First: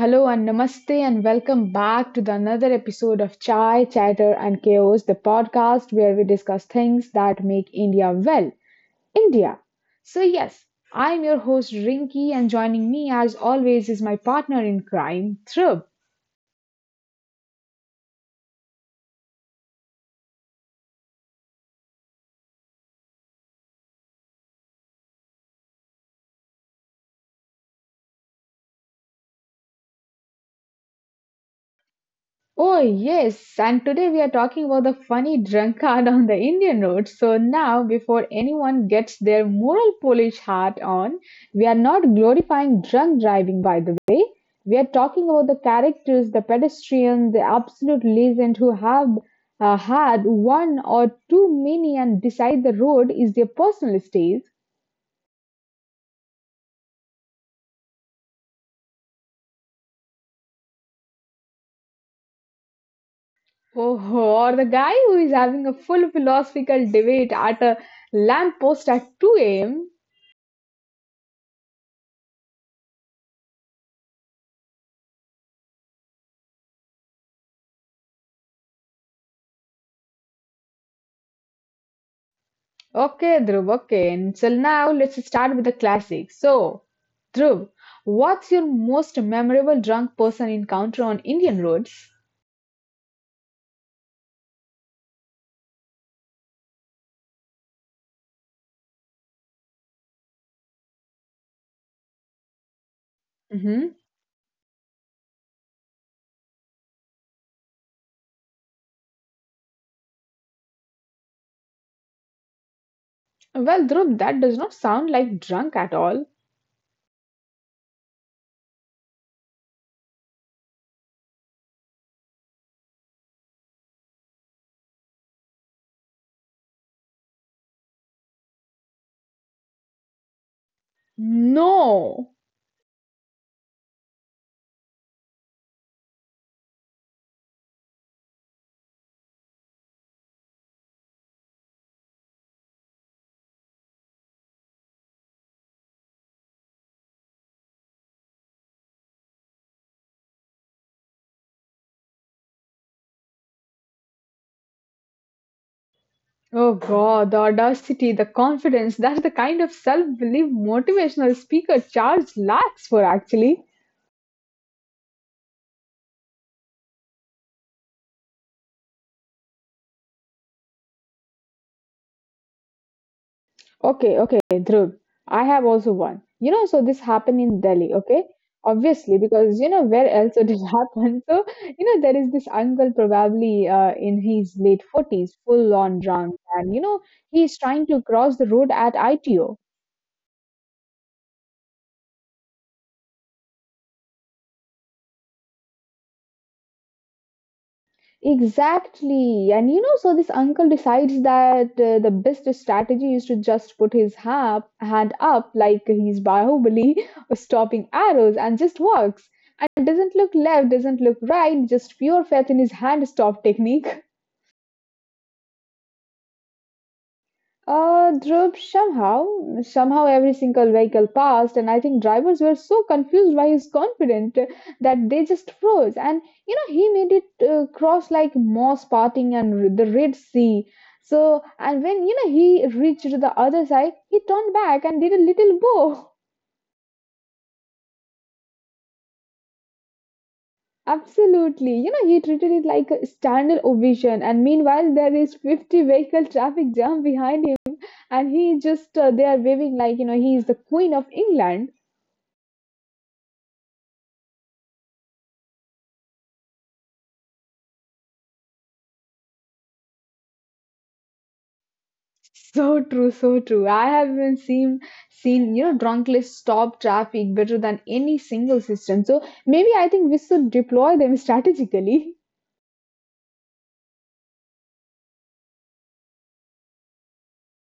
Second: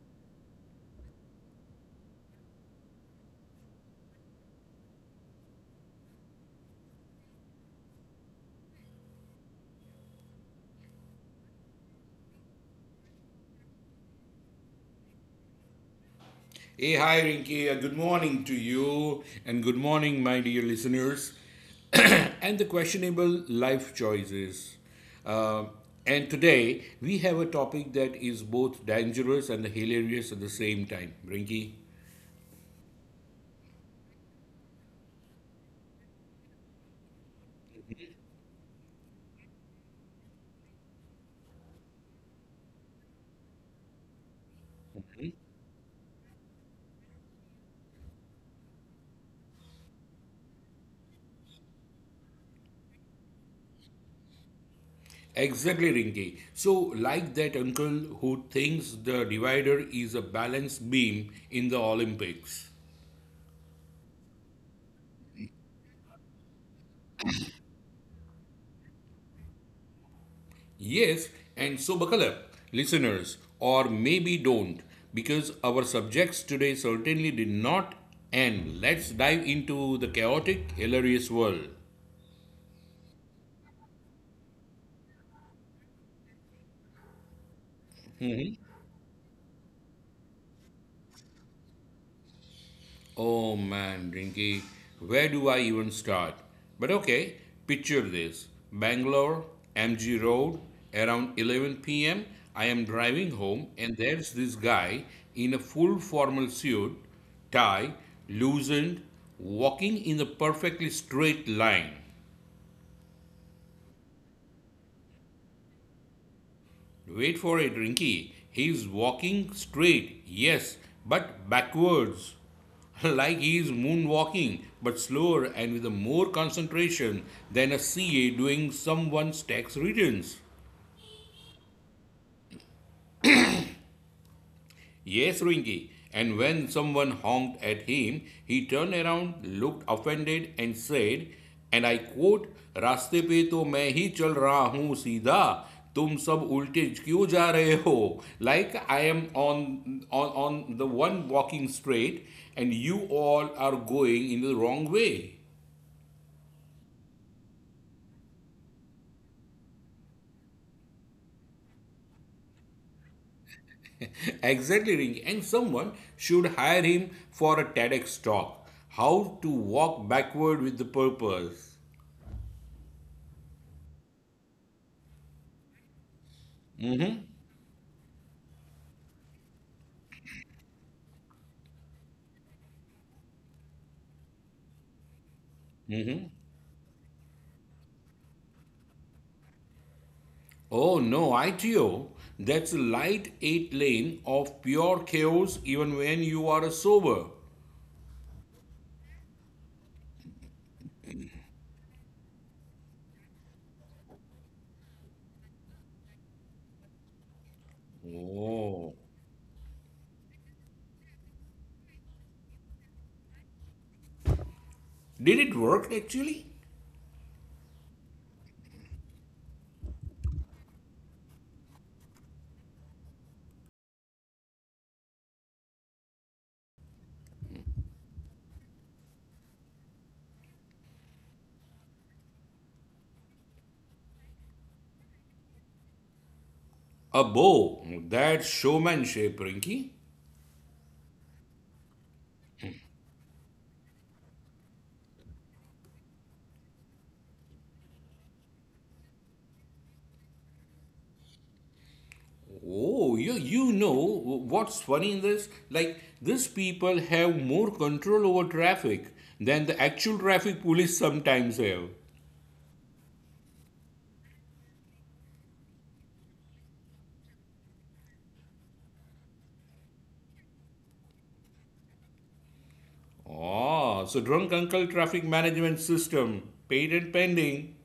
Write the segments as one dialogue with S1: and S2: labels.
S1: hello, and namaste, and welcome back to the another episode of Chai, Chatter, and Chaos, the podcast where we discuss things that make India well, India. So, yes, I'm your host Rinki, and joining me as always is my partner in crime, Thrub.
S2: Hey, hi, Rinki. Good morning to you, and good morning, my dear listeners, and the questionable life choices. Uh, and today, we have a topic that is both dangerous and hilarious at the same time, Rinki.
S1: Oh, yes, and today we are talking about the funny drunkard on the Indian road. So, now before anyone gets their moral polish hat on, we are not glorifying drunk driving, by the way. We are talking about the characters, the pedestrians, the absolute legend who have had one or too many and decide the road is their personal stage.
S2: Exactly, Rinki. So, like that uncle who thinks the divider is a balance beam in the Olympics.
S1: Oh, or the guy who is having a full philosophical debate at a lamppost at 2 a.m.
S2: Yes, and so buckle up, listeners, or maybe don't, because our subjects today certainly did not. And let's dive into the chaotic, hilarious world.
S1: Okay, Dhruv, okay. And so now, let's start with the classics. So, Dhruv, what's your most memorable drunk person encounter on Indian roads?
S2: Oh man, Rinky, where do I even start? But okay, picture this: Bangalore, MG Road, around 11 pm. I am driving home, and
S1: Hmm.
S2: there's this guy in a full formal suit, tie, loosened, walking in a perfectly straight line.
S1: Well, Dhruv, that does not sound like drunk at all.
S2: Wait for it, Rinky. He's walking straight, yes, but backwards. Like he's moonwalking, but slower and with a more concentration than a CA doing someone's tax returns.
S1: No.
S2: Yes, Ringy. And when someone honked at him, he turned around, looked offended, and said, and I quote: "Raste pe to maa hi chal raha hoon, sida tum sab ulte jyoo ja raho." Like I am on the one walking straight, and you all are going in the wrong way.
S1: Oh God, the audacity, the confidence. That's the kind of self belief motivational speaker Charles lacks for actually.
S2: Exactly, Ringy. And someone should hire him for a TEDx talk: how to walk backward with the purpose.
S1: Okay, okay, Dhruv. I have also one. You know, so this happened in Delhi, okay? Obviously, because you know where else it has happened. So, you know, there is this uncle probably in his late 40s, full on drunk, and you know, he's trying to cross the road at ITO.
S2: Oh no, ITO. That's a light 8 lane of pure chaos even when you are sober.
S1: Exactly. And you know, so this uncle decides that the best strategy is to just put his hand up like he's Bahubali stopping arrows and just
S2: Oh.
S1: walks. And doesn't look left, doesn't look right, just pure faith in his hand stop technique.
S2: Did it work actually?
S1: Dhruv, somehow, somehow every single vehicle passed, and I think drivers were so confused by his confidence that they just froze. And you know, he made it cross like Moss parting and the Red Sea. So, and when you know he reached the other side, he turned back and did a little bow.
S2: A bow. That's showmanship, Rinky.
S1: Absolutely, you know, he treated it like a standard ovation. And meanwhile, there is 50 vehicle traffic jam behind him, and he just they are waving like you know he is the Queen of England.
S2: Oh, you know what's funny in this? Like, these people have more control over traffic than the actual traffic police sometimes have.
S1: So true, so true. I have even seen you know drunkless stop traffic better than any single system. So maybe I think we should deploy them strategically.
S2: Ah, so drunk uncle traffic management system, patent pending.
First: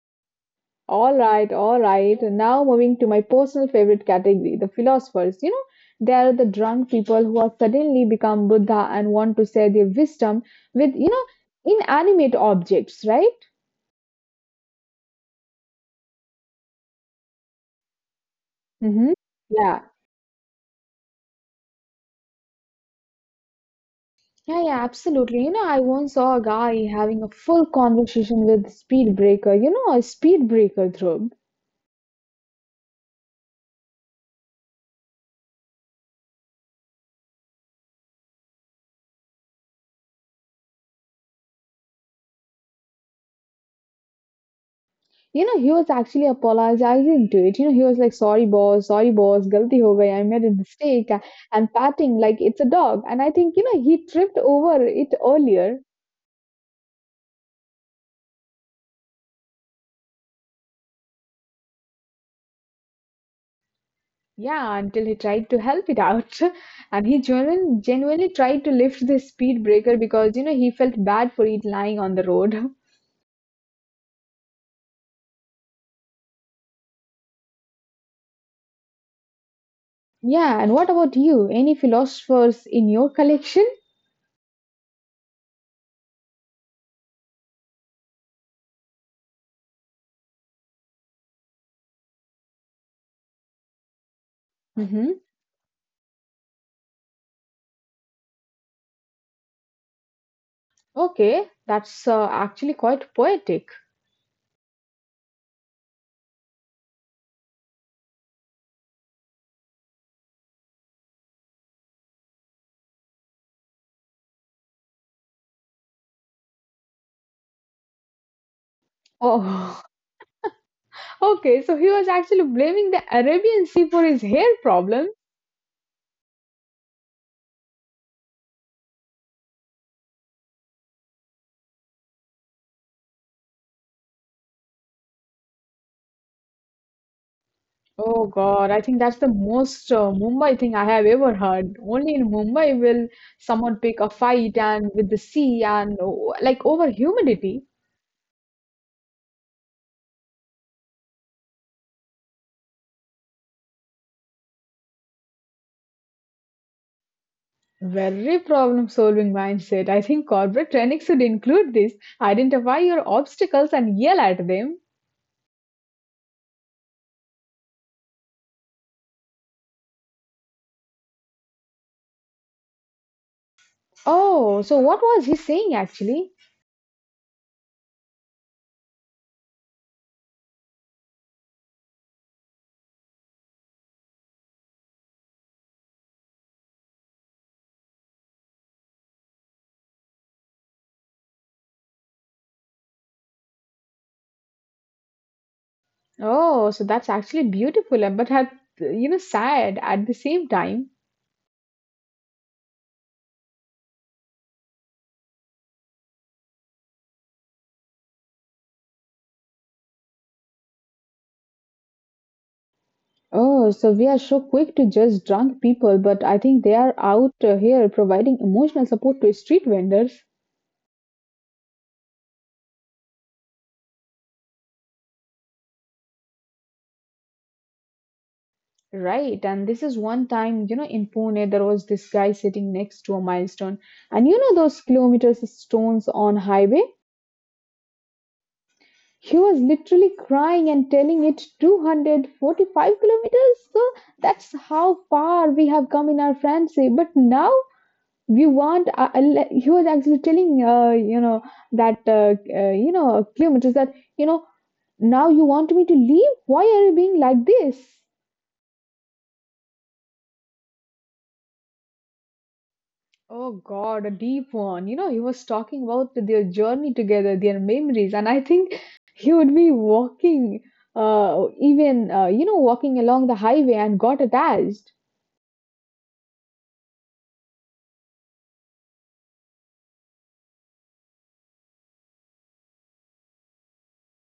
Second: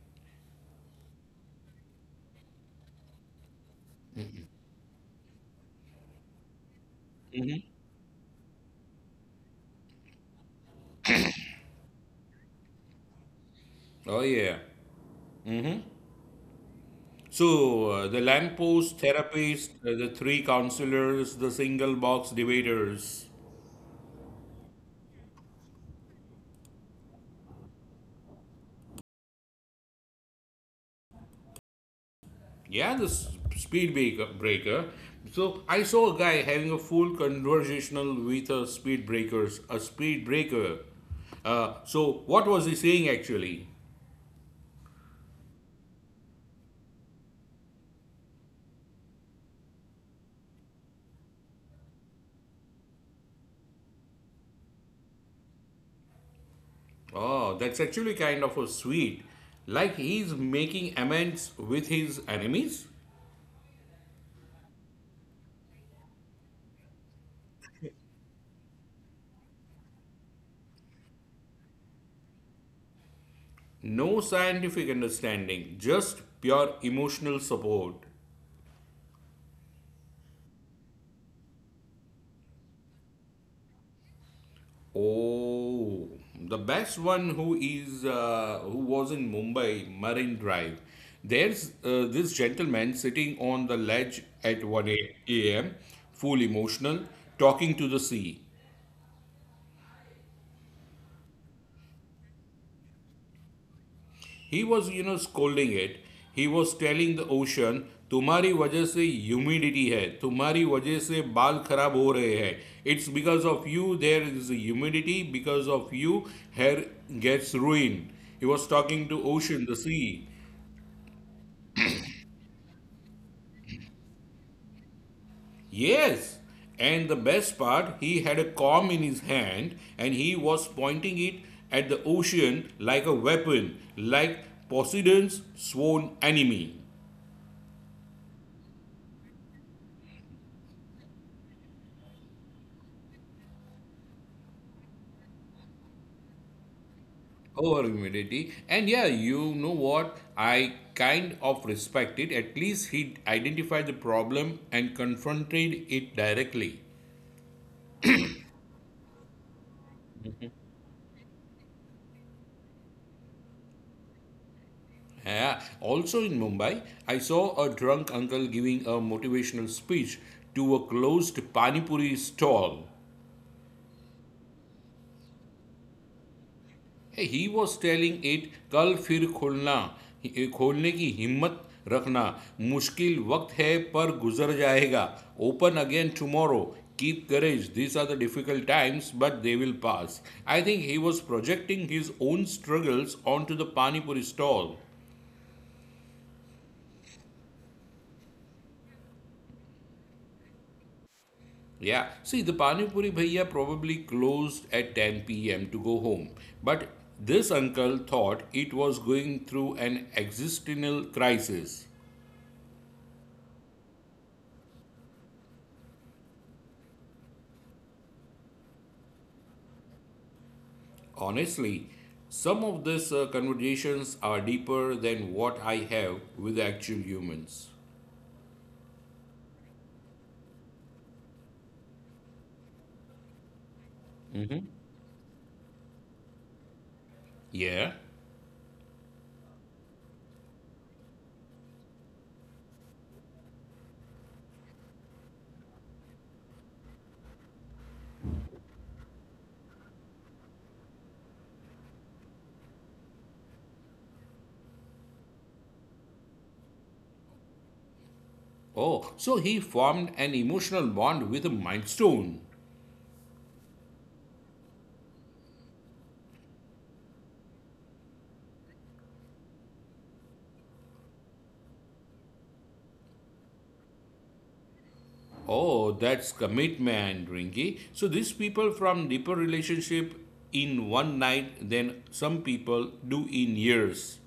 S1: All right, all right. Now moving to my personal favorite category, the philosophers. You know, they are the drunk people who have suddenly become Buddha and want to share their wisdom with you know inanimate objects, right?
S2: Oh, yeah. So, the lamppost
S1: Mm-hmm.
S2: therapist,
S1: Yeah.
S2: the three counselors, the single box dividers.
S1: Yeah, yeah, absolutely. You know, I once saw a guy having a full conversation with speed breaker. You know, a speed breaker Dhruv.
S2: Yeah, the speed breaker. So, I saw a guy having a full conversational with a speed breaker. Uh, so, what was he saying actually?
S1: You know, he was actually apologizing to it. You know, he was like, "Sorry, boss. Sorry, boss. Galti ho gayi. I made a mistake," and patting like it's a dog. And I think you know he tripped over it earlier.
S2: Oh, that's actually kind of a sweet. Like he's making amends with his enemies?
S1: Yeah, until he tried to help it out, and he genuinely tried to lift the speed breaker because you know he felt bad for it lying on the road.
S2: No scientific understanding, just pure emotional support.
S1: Yeah, and what about you? Any philosophers in your collection?
S2: Oh, the best one who is who was in Mumbai Marine Drive. There's this gentleman sitting on the ledge at 1
S1: Hmm.
S2: a.m., full emotional, talking to the sea.
S1: Okay, that's actually quite poetic.
S2: He was, you know, scolding it. He was telling the ocean, तुम्हारी वजह से humidity है, तुम्हारी वजह से बाल खराब हो रहे हैं. It's because of you there is humidity, because of you hair gets ruined. He was talking to ocean, the
S1: Oh,
S2: sea.
S1: okay, so he was actually blaming the Arabian Sea for his hair problem.
S2: Yes, and the best part, he had a comb in his hand and he was pointing it at the ocean like a weapon, like Poseidon's sworn enemy.
S1: Oh God, I think that's the most Mumbai thing I have ever heard. Only in Mumbai will someone pick a fight and with the sea and oh, like over humidity.
S2: Over humidity. And yeah, you know what? I kind of respect it. At least he identified the problem and confronted it directly.
S1: Very problem-solving mindset. I think corporate training should include this. Identify your obstacles and yell at them.
S2: Yeah. Also in Mumbai, I saw a drunk uncle giving a motivational speech to a closed Panipuri stall.
S1: Oh, so what was he saying actually?
S2: Hey, he was telling it. कल फिर खोलना खोलने की हिम्मत रखना मुश्किल वक्त है पर गुजर जाएगा. Open again tomorrow. Keep courage, these are the difficult times but they will pass. I think he was projecting his own struggles onto the Pani Puri stall.
S1: Oh, so that's actually beautiful, and but had you know sad at the same time.
S2: Yeah, see the Pani Puri bhaiya probably closed at 10 p.m. to go home, but this uncle thought it was going through an existential crisis.
S1: Oh, so we are so quick to judge drunk people, but I think they are out here providing emotional support to street vendors.
S2: Honestly, some of these conversations are deeper than what I have with actual humans.
S1: Right, and this is one time, you know, in Pune, there was this guy sitting next to a milestone, and you know
S2: Hmm.
S1: those kilometers of stones on highway?
S2: Yeah.
S1: He was literally crying and telling it 245 kilometers. So that's how far we have come in our friendship. But now we want, he was actually telling, you know, that, you know, kilometers that, you know, now you want me to leave? Why are you being like this?
S2: Oh, so he formed an emotional bond with a milestone.
S1: Oh God, a deep one. You know, he was talking about their journey together, their memories, and I think he would be walking, even you know, walking along the highway and got attached.
S2: Oh, that's commitment, Rinky. So these people from deeper relationship in one night than some people do in years.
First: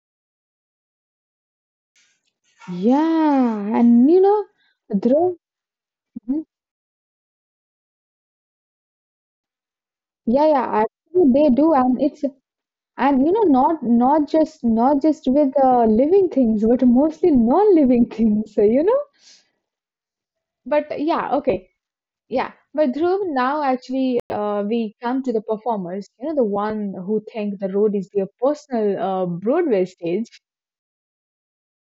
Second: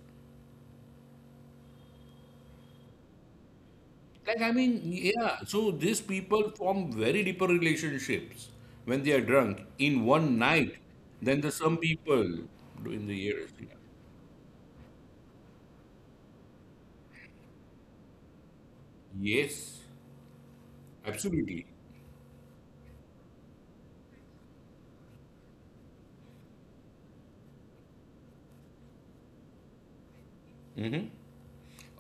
S1: Yeah, and you
S2: Like,
S1: know,
S2: I mean,
S1: Dhruv,
S2: yeah, so these
S1: mhm,
S2: people form very deeper relationships when they are drunk in one
S1: yeah,
S2: night
S1: yeah, actually
S2: than the
S1: they do,
S2: some
S1: and
S2: people
S1: it's
S2: do in the
S1: and you know,
S2: years.
S1: not just with living things, but mostly non-living things. You know,
S2: Yes,
S1: but yeah,
S2: absolutely.
S1: okay. Yeah, but Dhruv, now actually, we come to the performers, you know, the one who think the road is their personal Broadway stage.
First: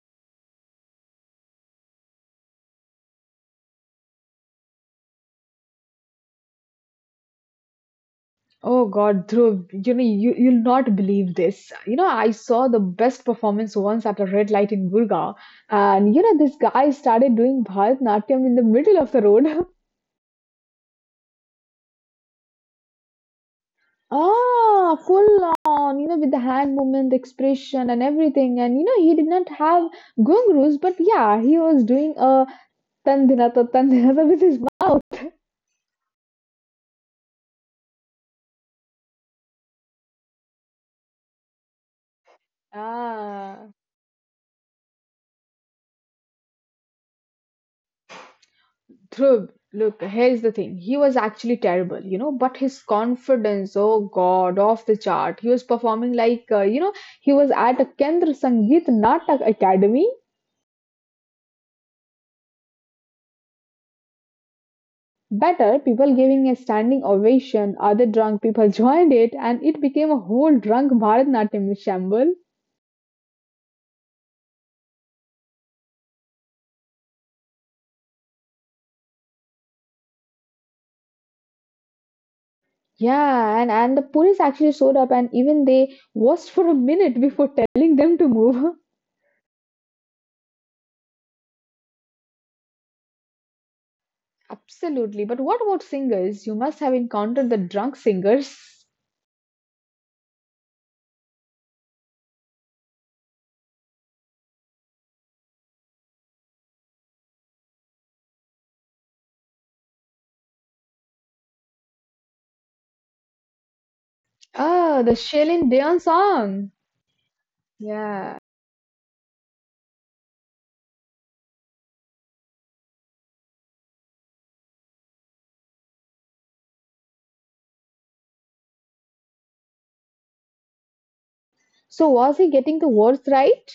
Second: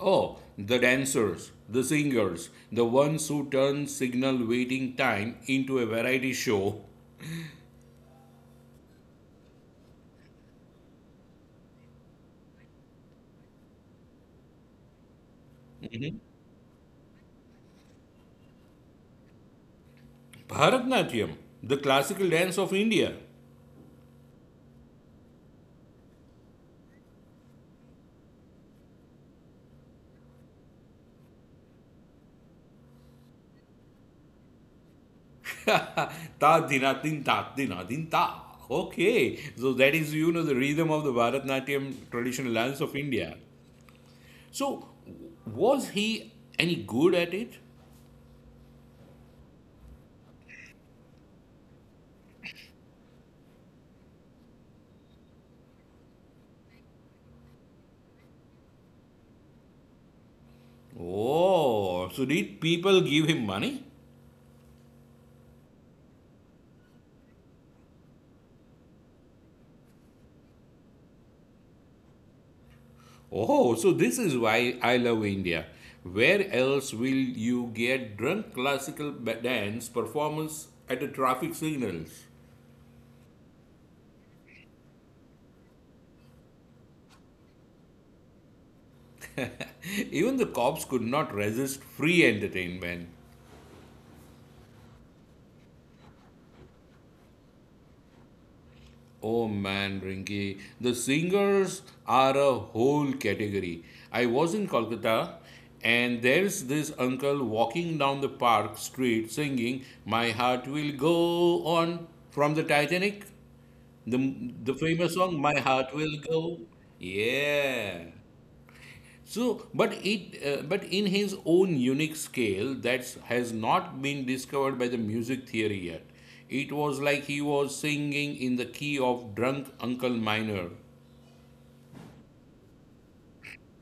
S2: Oh, the dancers, the singers, the ones who turn signal waiting time into a variety show.
S1: Oh God, Dhruv, you know, you'll not believe this. You know, I saw the best performance once at a red light in Gurgaon, and you know, this guy started doing Bharatanatyam in the middle of the road.
S2: Bharatnatyam, the classical dance of India.
S1: Ah, full on, you know, with the hand movement, expression, and everything. And you know, he did not have gungroos, but yeah, he was doing a tandinata with his mouth.
S2: Ta dinatin ta dinatin ta. Okay, so that is, you know, the rhythm of the Bharatnatyam traditional dance of India.
S1: Ah,
S2: So, was he any good at it?
S1: Dhruv, look, here's the thing. He was actually terrible, you know, but his confidence, oh God, off the chart. He was performing like, you know, he was at a Kendra Sangeet Natak Academy.
S2: Oh, so did people give him money?
S1: Better, people giving a standing ovation, other drunk people joined it, and it became a whole drunk Bharatnatyam shamble.
S2: Oh, so this is why I love India. Where else will you get drunk classical dance performance at the traffic signals?
S1: Yeah, and the police actually showed up and even they watched for a minute before telling them to move.
S2: Even the cops could not resist free entertainment.
S1: Absolutely. But what about singers? You must have encountered the drunk singers.
S2: Oh man, Rinki, the singers are a whole category. I was in Kolkata and there's this uncle walking down the park street singing "My Heart Will Go On" from the Titanic. The
S1: Ah,
S2: famous
S1: the
S2: song "My
S1: Celine
S2: Heart
S1: Dion
S2: Will Go."
S1: song.
S2: Yeah.
S1: Yeah.
S2: So, but in his own unique scale that has not been discovered by the music theory yet. It was like he was singing in the key of drunk Uncle Minor.
S1: So was he getting the words right?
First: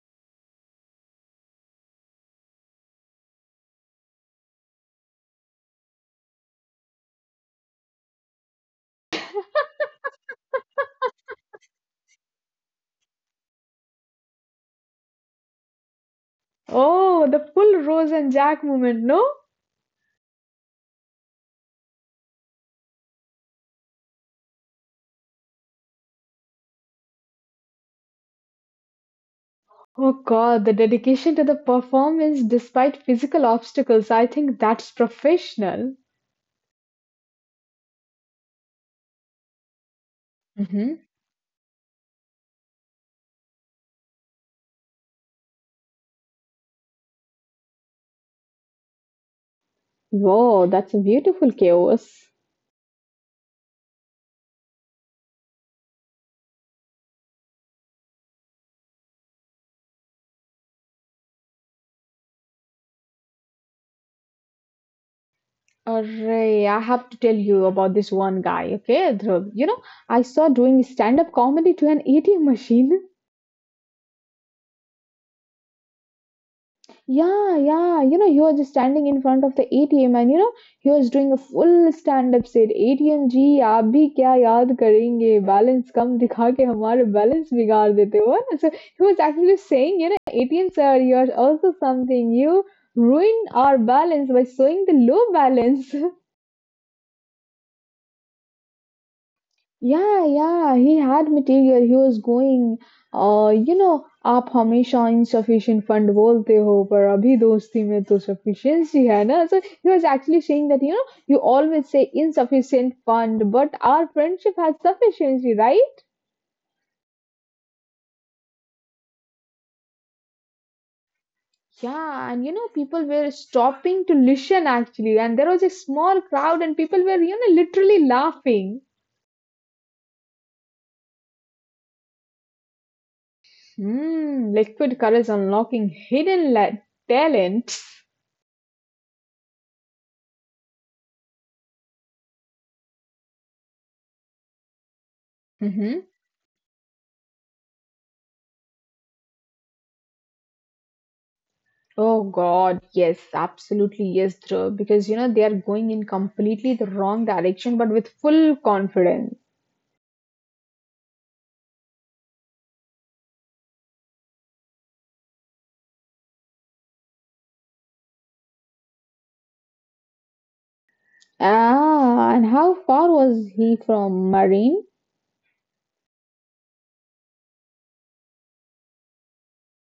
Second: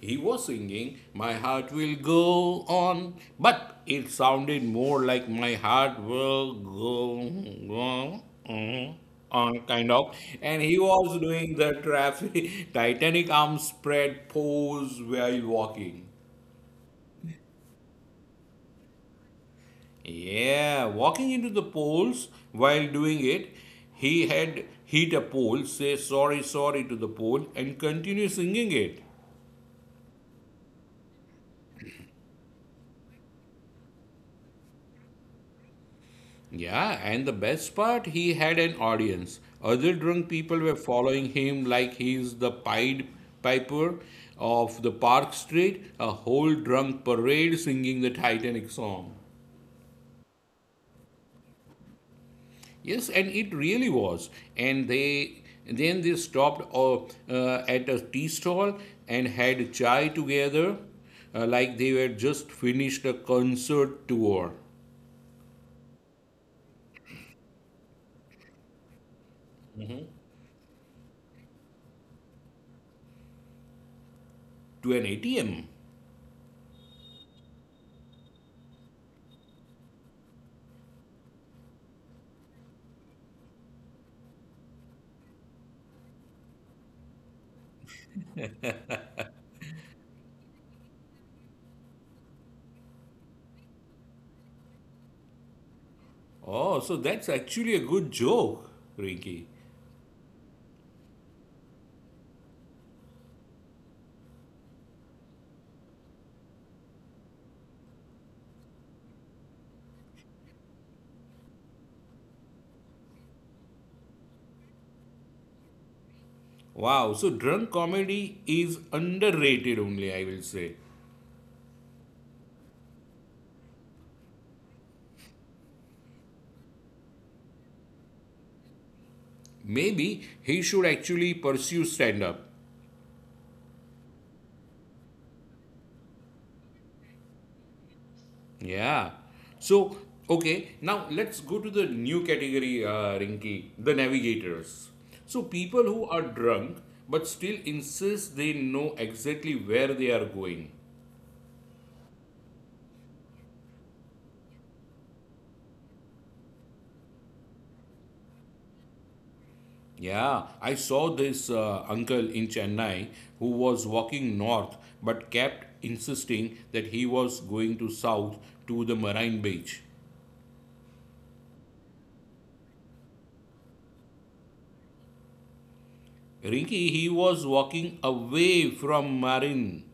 S2: He was singing, "My heart will go on," but it sounded more like "My heart will go on on" kind of, and he was doing the traffic titanic arm spread pose while walking.
S1: Oh, the full Rose and Jack moment, no?
S2: Yeah, walking into the polls while doing it, he had hit a pole, say sorry, sorry to the pole, and continue singing it.
S1: Oh God, the dedication to the performance despite physical obstacles. I think that's professional.
S2: Yeah, and the best part, he had an audience. Other drunk people were
S1: Hmm.
S2: following him like he's the Pied Piper of the Park Street, a whole drunk parade singing the Titanic song.
S1: Whoa, that's a beautiful chaos.
S2: Yes, and it really was. And they then they stopped at a tea stall and had chai together, like they were just finished a concert tour
S1: Array, I have to tell you about this one guy, okay, Dhruv. You know, I saw doing stand-up comedy to an ATM machine.
S2: to an ATM.
S1: Yeah, yeah. You know, he was just standing in front of the ATM and you know, he was doing a full stand-up set. ATM जी आप भी क्या याद करेंगे balance कम दिखा के हमारे balance बिगाड़ देते हो ना so he was actually saying you know ATM sir you are also something you ruin our balance by showing the low balance.
S2: Oh, so that's actually a good joke, Ricky.
S1: Yeah, yeah, he had material. He was going. You know, आप हमेशा insufficient fund बोलते हो पर अभी दोस्ती में तो sufficiency है ना so he was actually saying that you know you always say insufficient fund but our friendship has sufficiency right
S2: Wow, so drunk comedy is underrated only, I will say.
S1: yeah and you know people were stopping to listen actually and there was a small crowd and people were you know literally laughing.
S2: Maybe he should actually pursue stand up.
S1: Hmm. Liquid courage unlocking hidden talent.
S2: Yeah. So, okay, now let's go to the new category, Rinky, the navigators. So, people who are drunk but still insist they know exactly where they are going.
S1: Oh God, yes, absolutely yes, Dhruv, because you know they are going in completely the wrong direction, but with full confidence.
S2: Yeah, I saw this uncle in Chennai who was walking north but kept insisting that he was going to south to the marine beach.
S1: Ah, and how far was he from Marine?
S2: Ricky, he was walking away from Marin.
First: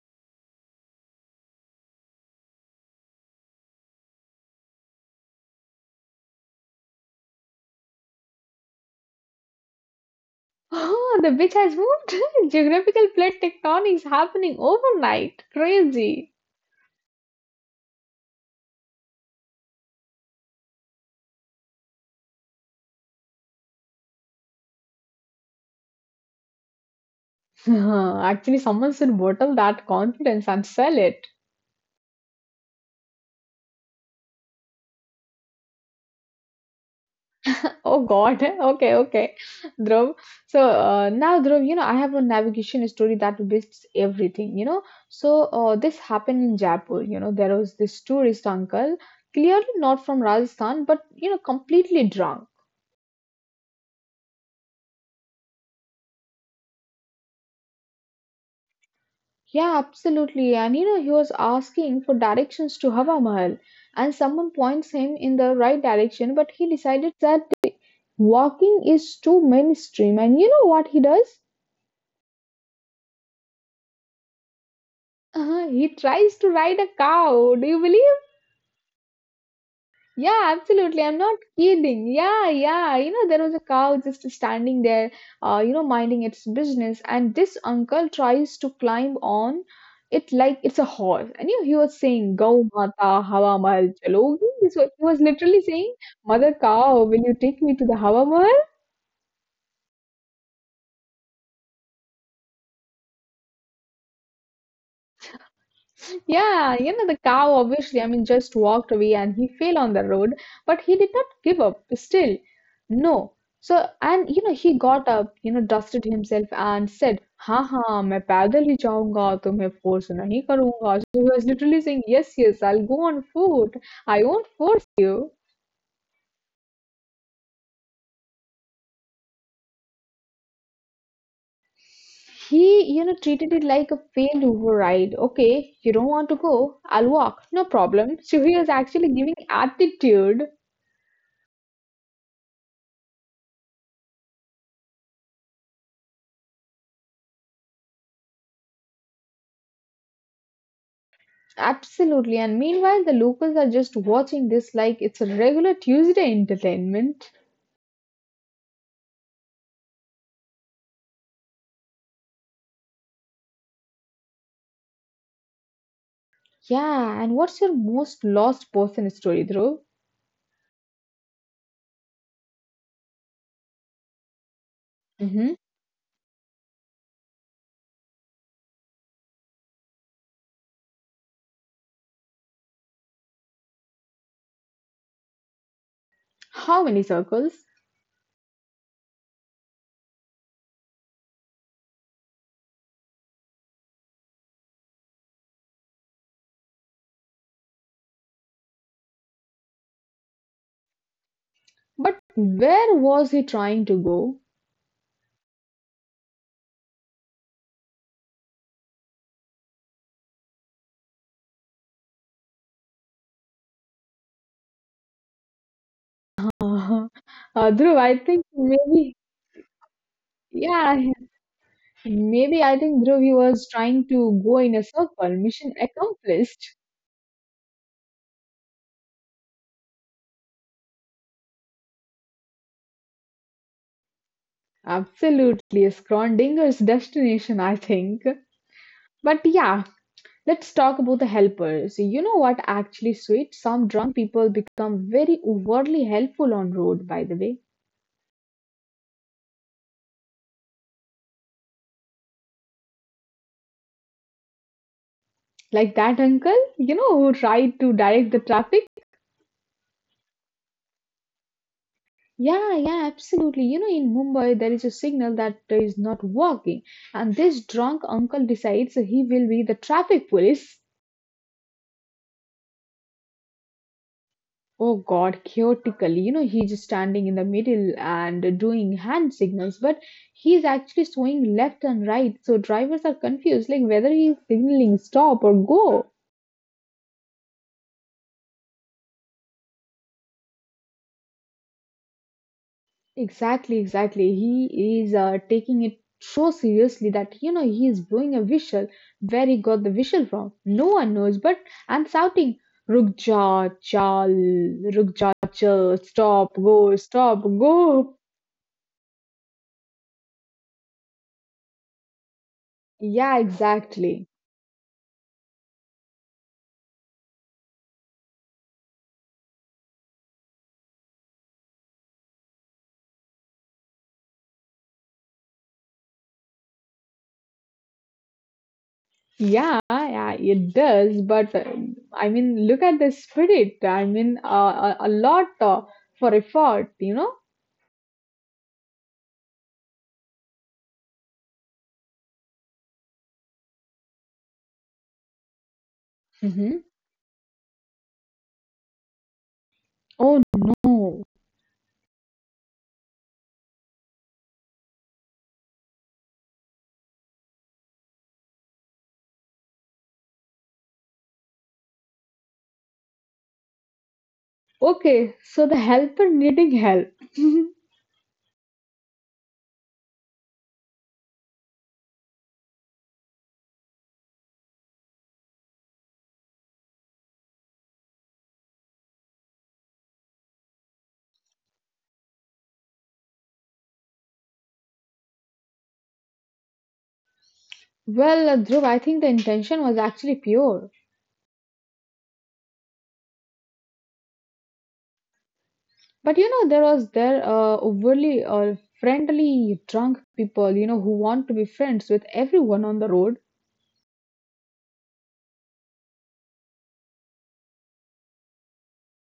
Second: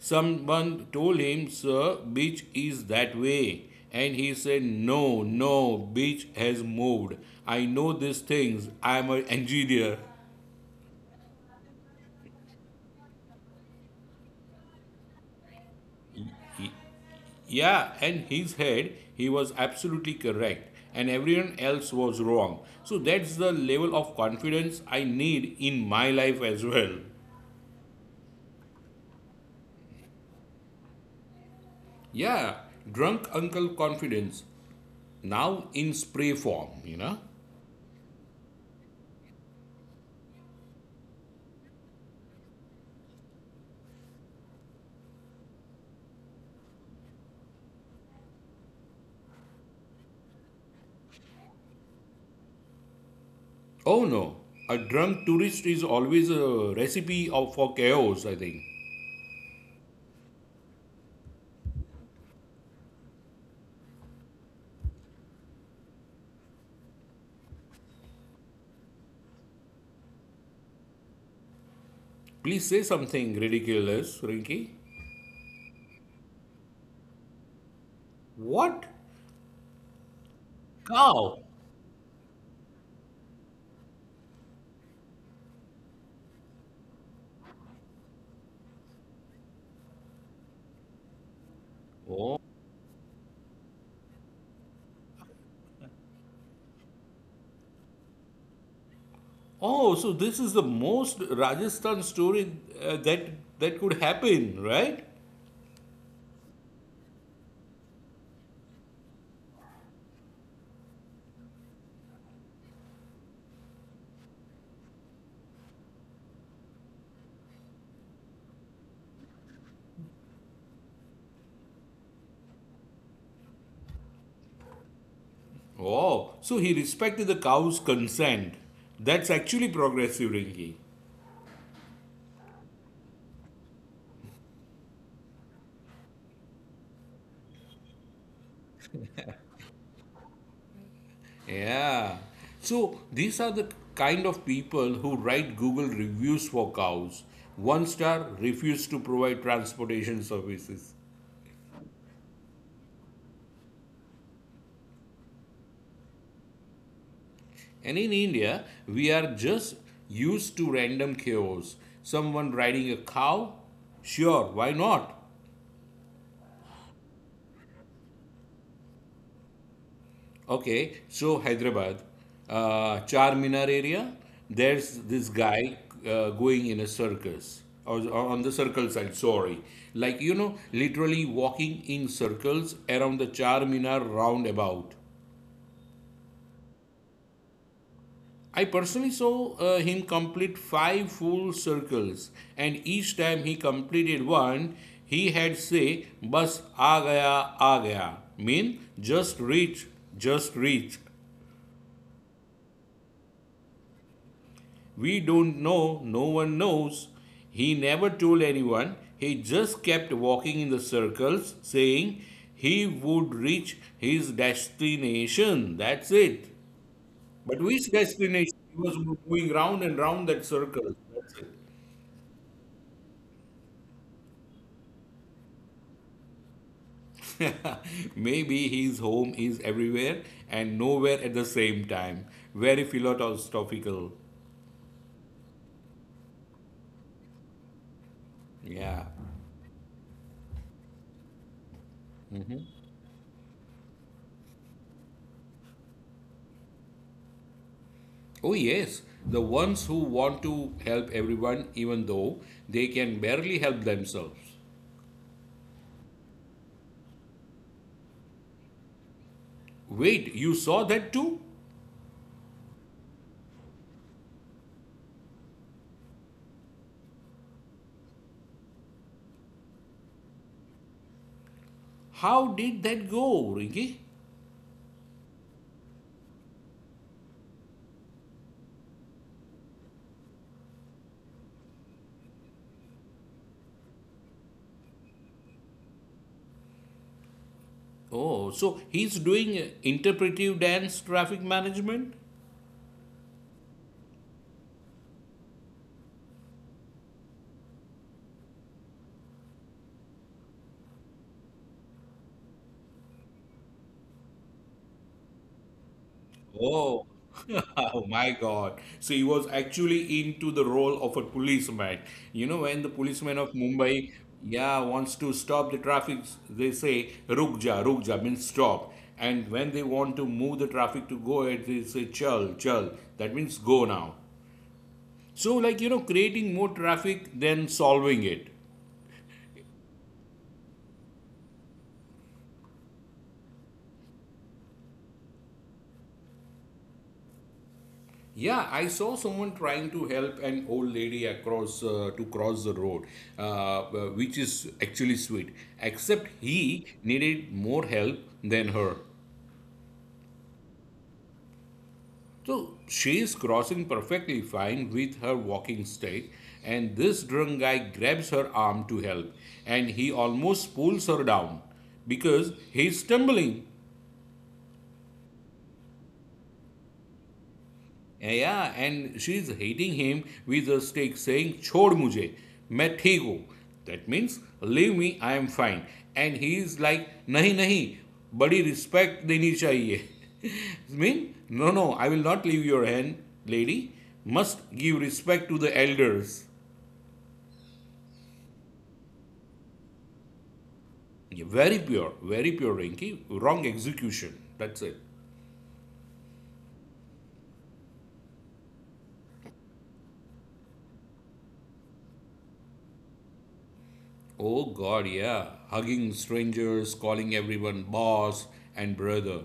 S2: Someone told him, "Sir, beach is that way." And he said, "No, no, beach has moved. I know these things. I am an engineer."
S1: Oh, the bitch has moved. Geographical plate tectonics happening overnight. Crazy.
S2: Y- Yeah, and his head, he was absolutely correct. And everyone else was wrong. So that's the level of confidence I need in my life as well.
S1: Actually, someone should bottle that confidence and sell it.
S2: Yeah, drunk uncle confidence. Now in spray form, you know.
S1: Oh God. Okay, okay. Dhruv. So now, Dhruv, you know, I have a navigation story that beats everything, you know. So this happened in Jaipur. You know, there was this tourist uncle, clearly not from Rajasthan, but, you know, completely drunk.
S2: Oh no, a drunk tourist is always a recipe of, for chaos, I think.
S1: Yeah, absolutely. And, you know, he was asking for directions to Hava Mahal. And someone points him in the right direction, but he decided that walking is too mainstream. And you know what he does?
S2: Please say something ridiculous, Rinky.
S1: He tries to ride a cow. Do you believe?
S2: What?
S1: Yeah, absolutely. I'm not
S2: Cow?
S1: kidding. Yeah, yeah. You know, there was a cow just standing there, you know, minding its business, and this uncle tries to climb on it like it's a horse. And you, know he was saying,
S2: Oh,
S1: "Gau mata hawa mahal chalogi." So he was literally saying, "Mother cow, will you take me to the hawa mahal?"
S2: oh so this is the most Rajasthan story uh, that, that could happen, right?
S1: Yeah, you know, the cow obviously, I mean, just walked away and he fell on the road, but he did not give up still. No. So, and you know, he got up, you know, dusted himself and said, Ha ha, मैं पैदल ही जाऊंगा तुम्हें force नहीं करूंगा. So he was literally saying, Yes, yes, I'll go on foot. I won't force you.
S2: Oh, so he respected the cow's consent. That's actually progressive, Rinky.
S1: He, you know, treated it like a failed override. Okay, you don't want to go, I'll walk, no problem. So he was actually giving attitude.
S2: Yeah. So these are the kind of people who write Google reviews for cows. One star: refuse to provide transportation services.
S1: Absolutely. And meanwhile, the locals are just watching this like it's a regular Tuesday entertainment.
S2: And in India, we are just used to random chaos. Someone riding a cow? Sure, why not?
S1: Yeah. And what's your most lost person story, Dhruv?
S2: Okay, so Hyderabad, Charminar area, there's this
S1: Hmm.
S2: guy going in a circus or on the circle side, sorry. Like, you know, literally walking in circles around the Charminar roundabout.
S1: How many circles?
S2: I personally saw him complete 5 full circles, and each time he completed one, he had say, "Bas aa gaya," mean just reach, just reach.
S1: But where was he trying to go?
S2: We don't know, no one knows. He never told anyone, he just kept walking in the circles, saying he would reach his destination. That's it.
S1: Uh,
S2: But which
S1: Dhruv, I think
S2: destination? He was
S1: maybe,
S2: moving round and round that
S1: yeah,
S2: circle. That's
S1: maybe I think Dhruv, he was trying to go in a circle. Mission accomplished.
S2: it. Maybe his home is everywhere and nowhere at the same time. Very philosophical.
S1: Absolutely. Scrondinger's destination, I think.
S2: Yeah.
S1: But yeah, let's talk about the helpers. You know what actually sweet? Some drunk people become very overly helpful on road, by the way.
S2: Oh, yes, the ones who want to help everyone even though they can barely help themselves.
S1: Like that uncle, you know, who tried to direct the traffic.
S2: Wait, you saw that too?
S1: Yeah, yeah, absolutely. You know, in Mumbai, there is a signal that is not working. And this drunk uncle decides he will be the traffic police.
S2: How did that go, Rinki?
S1: Oh God, chaotically. You know, he's just standing in the middle and doing hand signals, but he's actually swinging left and right. So drivers are confused, like whether he's signaling stop or go.
S2: Oh, so he's doing interpretive dance traffic management?
S1: Exactly, exactly. He is taking it so seriously that you know he is blowing a whistle. Where he got the whistle from, no one knows. But I'm shouting, "Rukja, chal, rukja, chal, stop, go,
S2: Oh,
S1: stop,
S2: oh
S1: go."
S2: my God. So he was actually into the role of a policeman. You know, when the policeman
S1: Yeah,
S2: of Mumbai,
S1: exactly.
S2: yeah, wants to stop the traffic, they say, "Ruk ja, ruk ja," means stop. And when they want to move the traffic to go ahead, they say, "chal, chal." That means go now. So, like, you know, creating more traffic than solving it.
S1: Yeah, yeah, it does. But I mean, look at the spirit. I mean, a lot for effort, you know?
S2: Yeah, I saw someone trying to help an old lady across to cross the road, uh, uh, which is actually sweet. Except he
S1: Hmm.
S2: needed more help than her.
S1: Oh no.
S2: So she is crossing perfectly fine with her walking stick, and this drunk guy grabs her arm to help, and he almost pulls her down because he's stumbling.
S1: Okay, so the helper needing help.
S2: Yeah, yeah, and she is hitting him with a stick, saying, "Chod mujhe, main theek hoon." That means, leave me, I am fine. And he is like, "Nahi nahi, badi respect deni chahiye." Mean, no, no, I will not leave your hand, lady. Must give respect to the elders.
S1: Well, Dhruv, I think the intention was actually pure.
S2: Yeah, very pure, Rinky. Wrong execution. That's it.
S1: But you know, there was there overly friendly drunk people, you know, who want to be friends with everyone on the road.
S2: Oh God, yeah. Hugging strangers, calling everyone boss and brother.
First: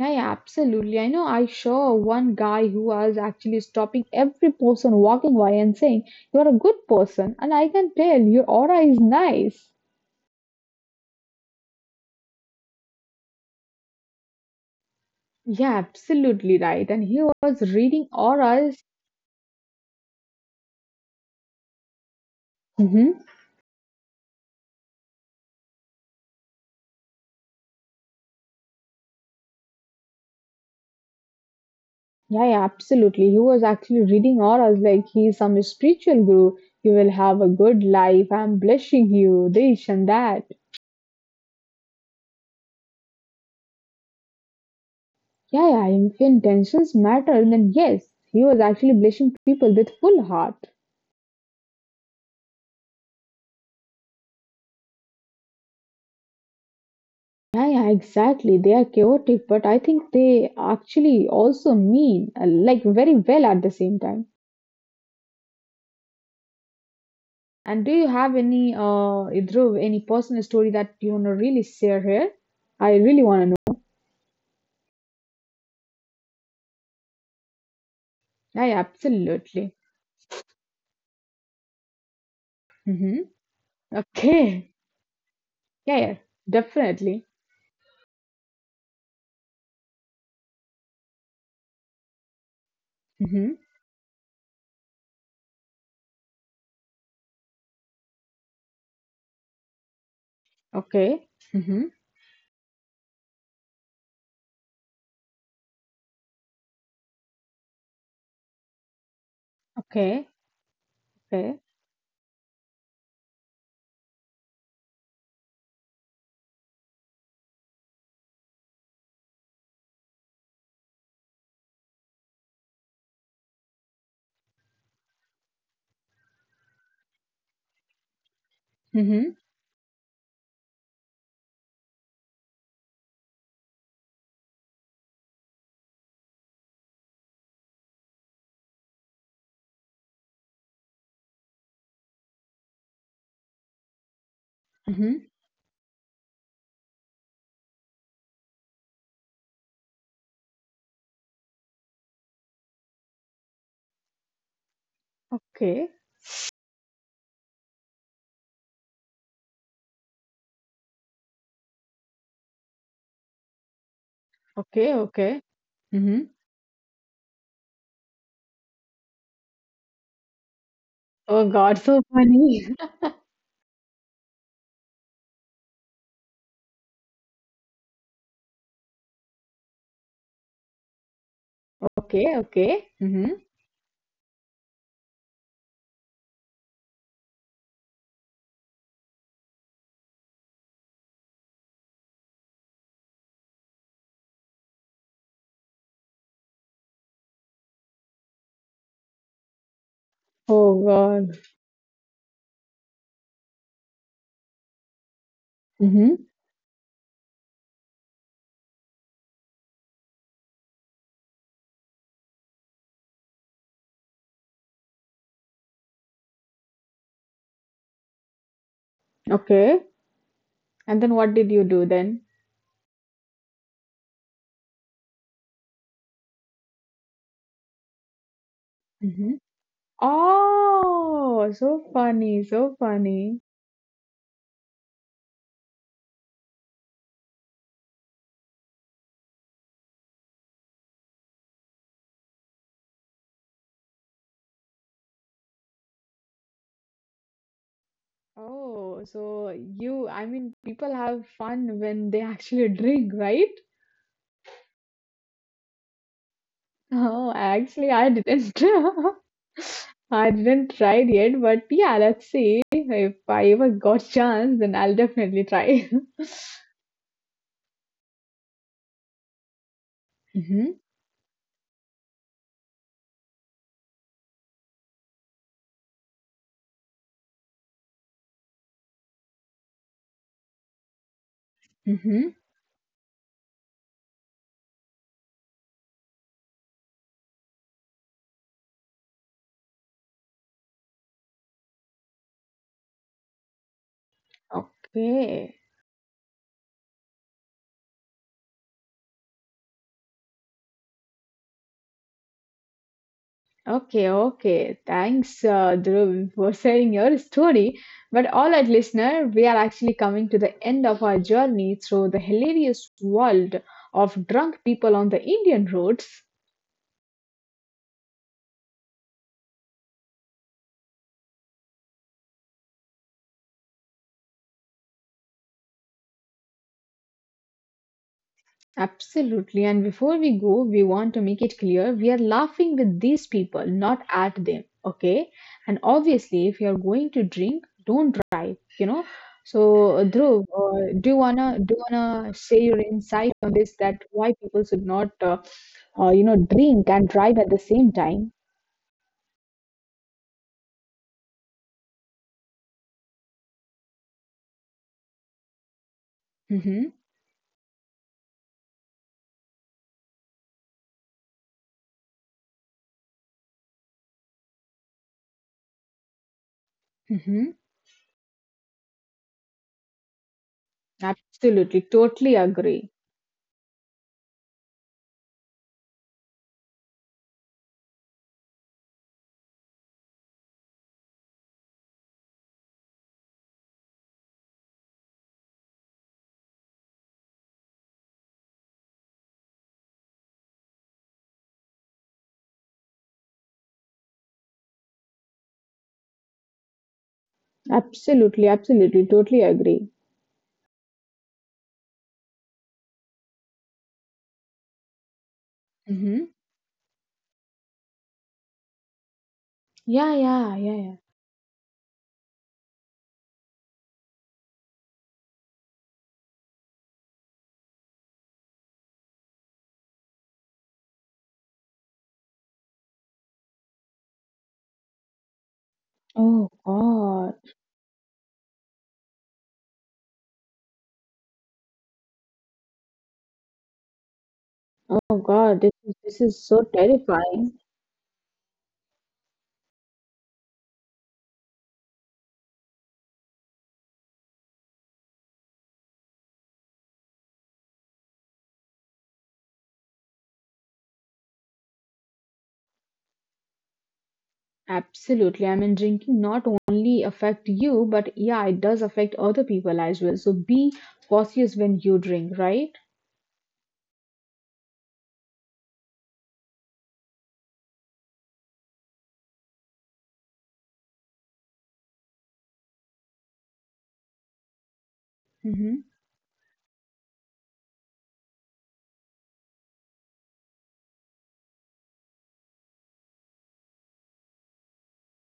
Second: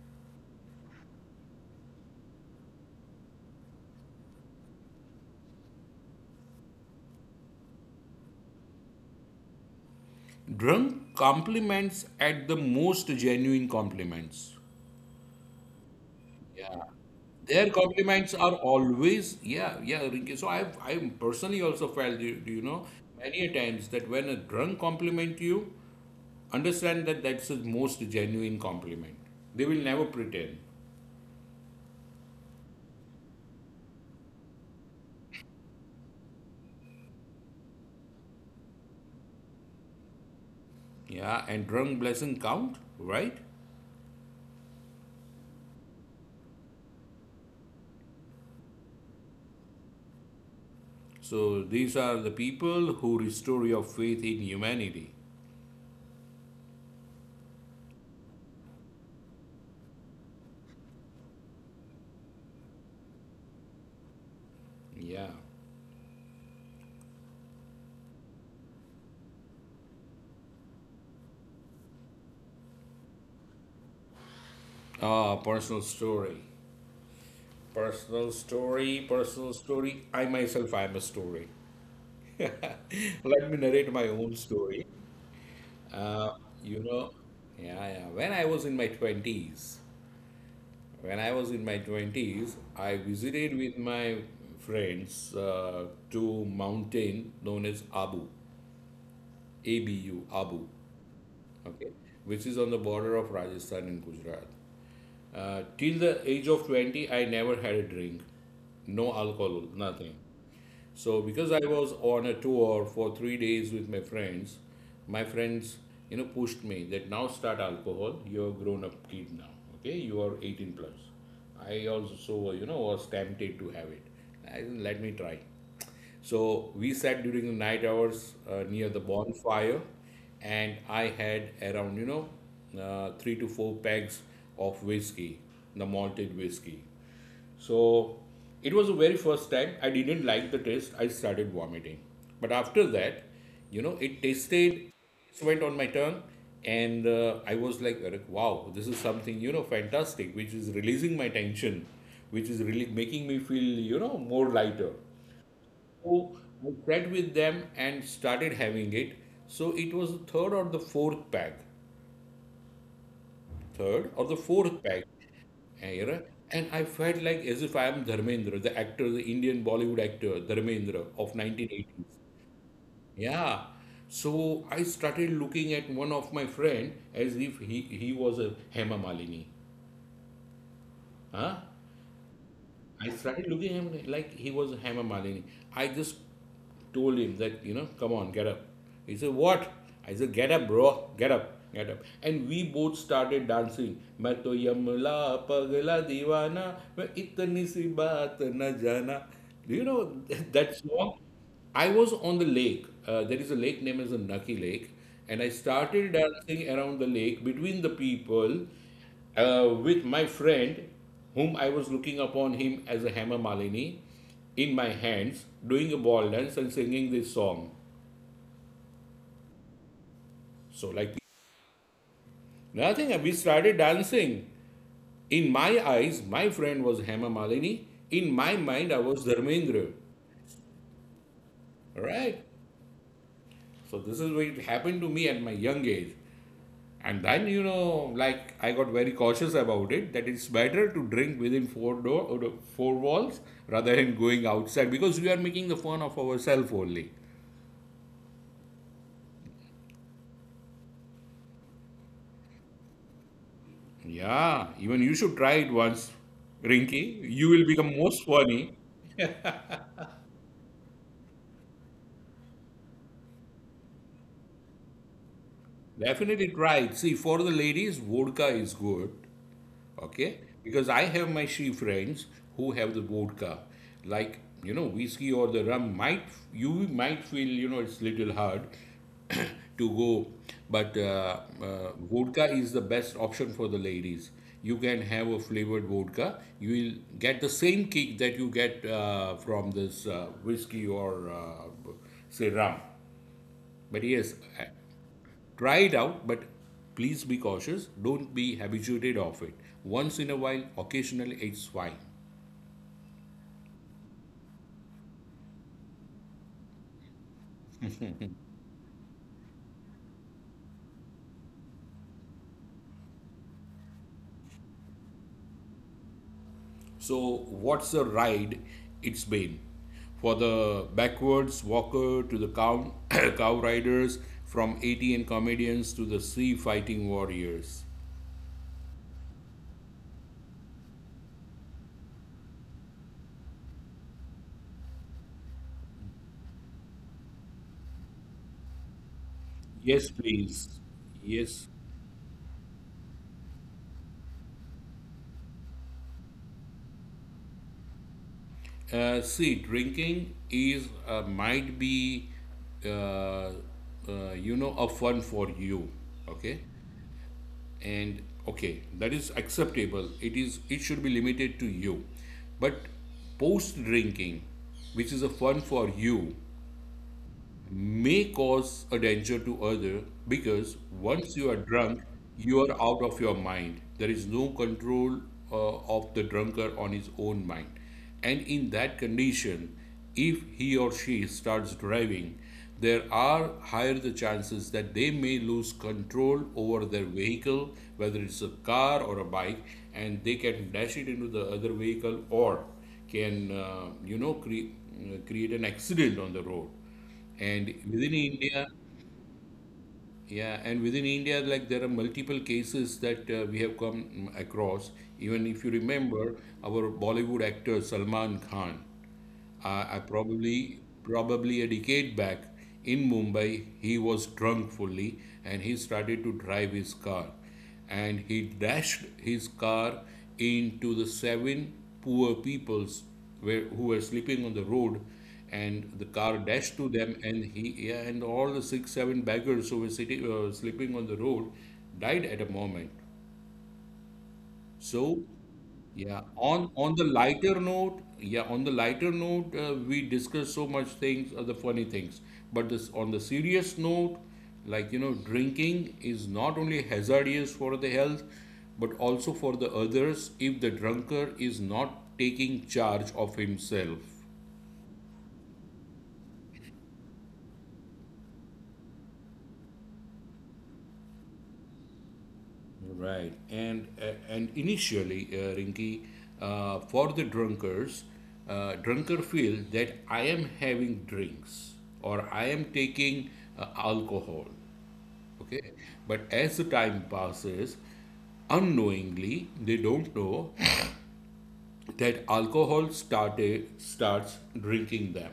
S1: Yeah, yeah, absolutely. I know I saw one guy who was actually stopping every person walking by and saying, "You're a good person, and I can tell your aura is nice."
S2: Drunk compliments at the most genuine compliments.
S1: Yeah, absolutely
S2: Yeah.
S1: right. And he
S2: Their
S1: was reading
S2: compliments are
S1: auras.
S2: always, yeah, yeah, Rinki. So I've I personally also felt
S1: Hmm.
S2: many a times that when a drunk compliment you, understand that that's the most genuine compliment. They will never pretend.
S1: Yeah, yeah, absolutely. He was actually reading auras like he's some spiritual guru. You will have a good life. I'm blessing you, this and that.
S2: Yeah, and drunk blessing count, right?
S1: Yeah, yeah, if intentions matter, then yes, he was actually blessing people with full heart.
S2: So these are the people who restore your faith in humanity.
S1: Yeah, yeah, exactly. They are chaotic, but I think they actually also mean like very well at the same time.
S2: Yeah.
S1: And do you have any, Dhruv, any personal story that you want to really share here? I really want to know.
S2: Ah, personal story. Personal
S1: Yeah, yeah,
S2: story, personal
S1: absolutely.
S2: story. I myself, I am a story.
S1: Mm-hmm.
S2: Let me narrate my own
S1: Okay.
S2: story.
S1: Yeah, yeah,
S2: Uh, you know,
S1: definitely.
S2: yeah, yeah. When I was in my 20s, when I was in my 20s, I
S1: Mm-hmm.
S2: visited with my friends to mountain known as Abu, A-B-U, Abu,
S1: Okay. Mm-hmm.
S2: okay, which is on the border of Rajasthan and Gujarat. Till the age of 20, I never had a drink. No alcohol, nothing.
S1: Okay.
S2: So because
S1: Okay.
S2: I was on a tour for 3 days with my friends, my friends pushed me that now start alcohol. You're a grown-up kid now. Okay, you are 18 plus. I also, was tempted to have it. I said, let me try. So we sat during the night hours near the
S1: Mm-hmm.
S2: bonfire, and I had around, three to four pegs of whiskey, the malted whiskey. So it was the very first time I didn't like the taste. I started vomiting. But after that, it tasted,
S1: Mm-hmm.
S2: it went on my tongue, and I was like, wow, this is something, fantastic, which is releasing my tension, which is really making me feel, more lighter.
S1: Okay.
S2: So I sat with them and started having it. So it was the third or the fourth pack, third or the fourth
S1: Okay.
S2: pack
S1: Okay.
S2: yeah,
S1: Mm-hmm.
S2: and I felt like as if I am Dharmendra, the actor, the Indian Bollywood actor, Dharmendra of
S1: Oh God, so
S2: 1980s.
S1: funny.
S2: Yeah. So I started looking at one of my friend as if he was a Hema Malini. Huh?
S1: Okay. Okay.
S2: I
S1: Mm-hmm.
S2: started looking at him like he was Hema Malini. I just told him that, come on, get up. He said, what? I said, get up, bro, get up, get up. And we both started dancing. मैं तो यमला पगला दीवाना मैं इतनी सी बात न जाना. Do you know that
S1: Oh
S2: song?
S1: God.
S2: I was on the lake. There is a lake named as the Naki Lake, and I started
S1: Mm-hmm.
S2: dancing around the lake between the people with my friend, whom I was looking upon him as a hammer malini, in my hands, doing a ball dance and singing this song.
S1: Okay.
S2: So
S1: And then
S2: like
S1: what did you do then?
S2: nothing, we started dancing. In my eyes, my friend was hammer malini. In my mind, I was
S1: Hmm.
S2: Dharmendra.
S1: Oh, so
S2: All
S1: funny,
S2: right.
S1: so funny.
S2: So this is what happened to me at my young age. And then, like I got very cautious about it that it's better to drink within four door four walls rather than going outside because we are making the fun of ourselves only.
S1: Oh, so you, I mean, people have fun when they actually drink, right?
S2: Yeah, even you should try it once, Rinky.
S1: Oh,
S2: You will
S1: actually,
S2: become
S1: I
S2: most
S1: didn't,
S2: funny.
S1: I didn't try it yet, but yeah, let's see. If I ever got chance, then I'll definitely try.
S2: Definitely try it. See, for the ladies, vodka is good. Okay?
S1: Hmm.
S2: Because I have my she friends who have the vodka. Like, whiskey or the rum might, you might feel, it's little hard to go. But
S1: Hmm.
S2: vodka is the best option for the ladies. You can have a flavored vodka. You will get the same kick that you get from this whiskey or say rum. But yes,
S1: Okay.
S2: try it out, but please be cautious. Don't be habituated of it. Once in a while, occasionally, it's fine.
S1: Okay, okay. Thanks, Dhruv, for sharing your story. But all right, listener, we are actually coming to the end of our journey through the hilarious world of drunk people on the Indian roads.
S2: So, what's the ride? It's been for the backwards walker to the cow, cow riders, from ATN comedians to the sea fighting warriors.
S1: Absolutely. And before we go, we want to make it clear we are laughing with these people, not at them. Okay. And obviously, if you are going to drink, don't you know so
S2: Yes,
S1: Dhruv,
S2: please.
S1: do
S2: Yes.
S1: you wanna say your insight on this that why people should not you know drink and drive at the same time?
S2: See, drinking is might be, uh, a fun for you. Okay.
S1: Mm-hmm.
S2: And okay that is acceptable it is it should be limited to you, but post drinking, which is a fun for you,
S1: Mm-hmm.
S2: may cause a danger to other, because once you are
S1: Absolutely,
S2: drunk
S1: totally
S2: you are
S1: agree.
S2: out of your mind, there is no control of the drunkard on his own mind, and in that condition, if he or she starts driving, there are higher the chances that they may lose control over their vehicle, whether it's a car or a bike, and they can dash it into the other vehicle or can create an accident on the road. And within
S1: Absolutely,
S2: India,
S1: absolutely, totally agree.
S2: yeah, and within India, like there are multiple cases that we have come across. Even if you
S1: Mm-hmm.
S2: remember our Bollywood actor Salman Khan. I
S1: Yeah, yeah,
S2: probably
S1: yeah.
S2: probably a decade back in Mumbai, he was drunk fully and he started to drive his car, and he dashed his car into the seven poor peoples were, who were sleeping on the road, and the
S1: Yeah,
S2: car
S1: oh
S2: dashed to them and
S1: God.
S2: he yeah, and all the 6, 7 beggars who were sitting sleeping on the road died at a moment. So,
S1: Oh God, this is,
S2: yeah,
S1: this is so
S2: on the
S1: terrifying.
S2: lighter note, yeah, on the lighter note, we discuss so much things, the funny things. But this on the serious note, like drinking is not only hazardous for the health, but also for the others if the drunkard is not taking charge of himself.
S1: Absolutely. I mean, drinking not only affect you, but yeah, it does affect other people as well. So be cautious when you drink, right?
S2: Right, and initially, Rinki, for the drunkards, drunker feel that I am having drinks or I am taking alcohol. Okay,
S1: Mm-hmm.
S2: but as the time passes, unknowingly they don't know that alcohol started starts drinking them.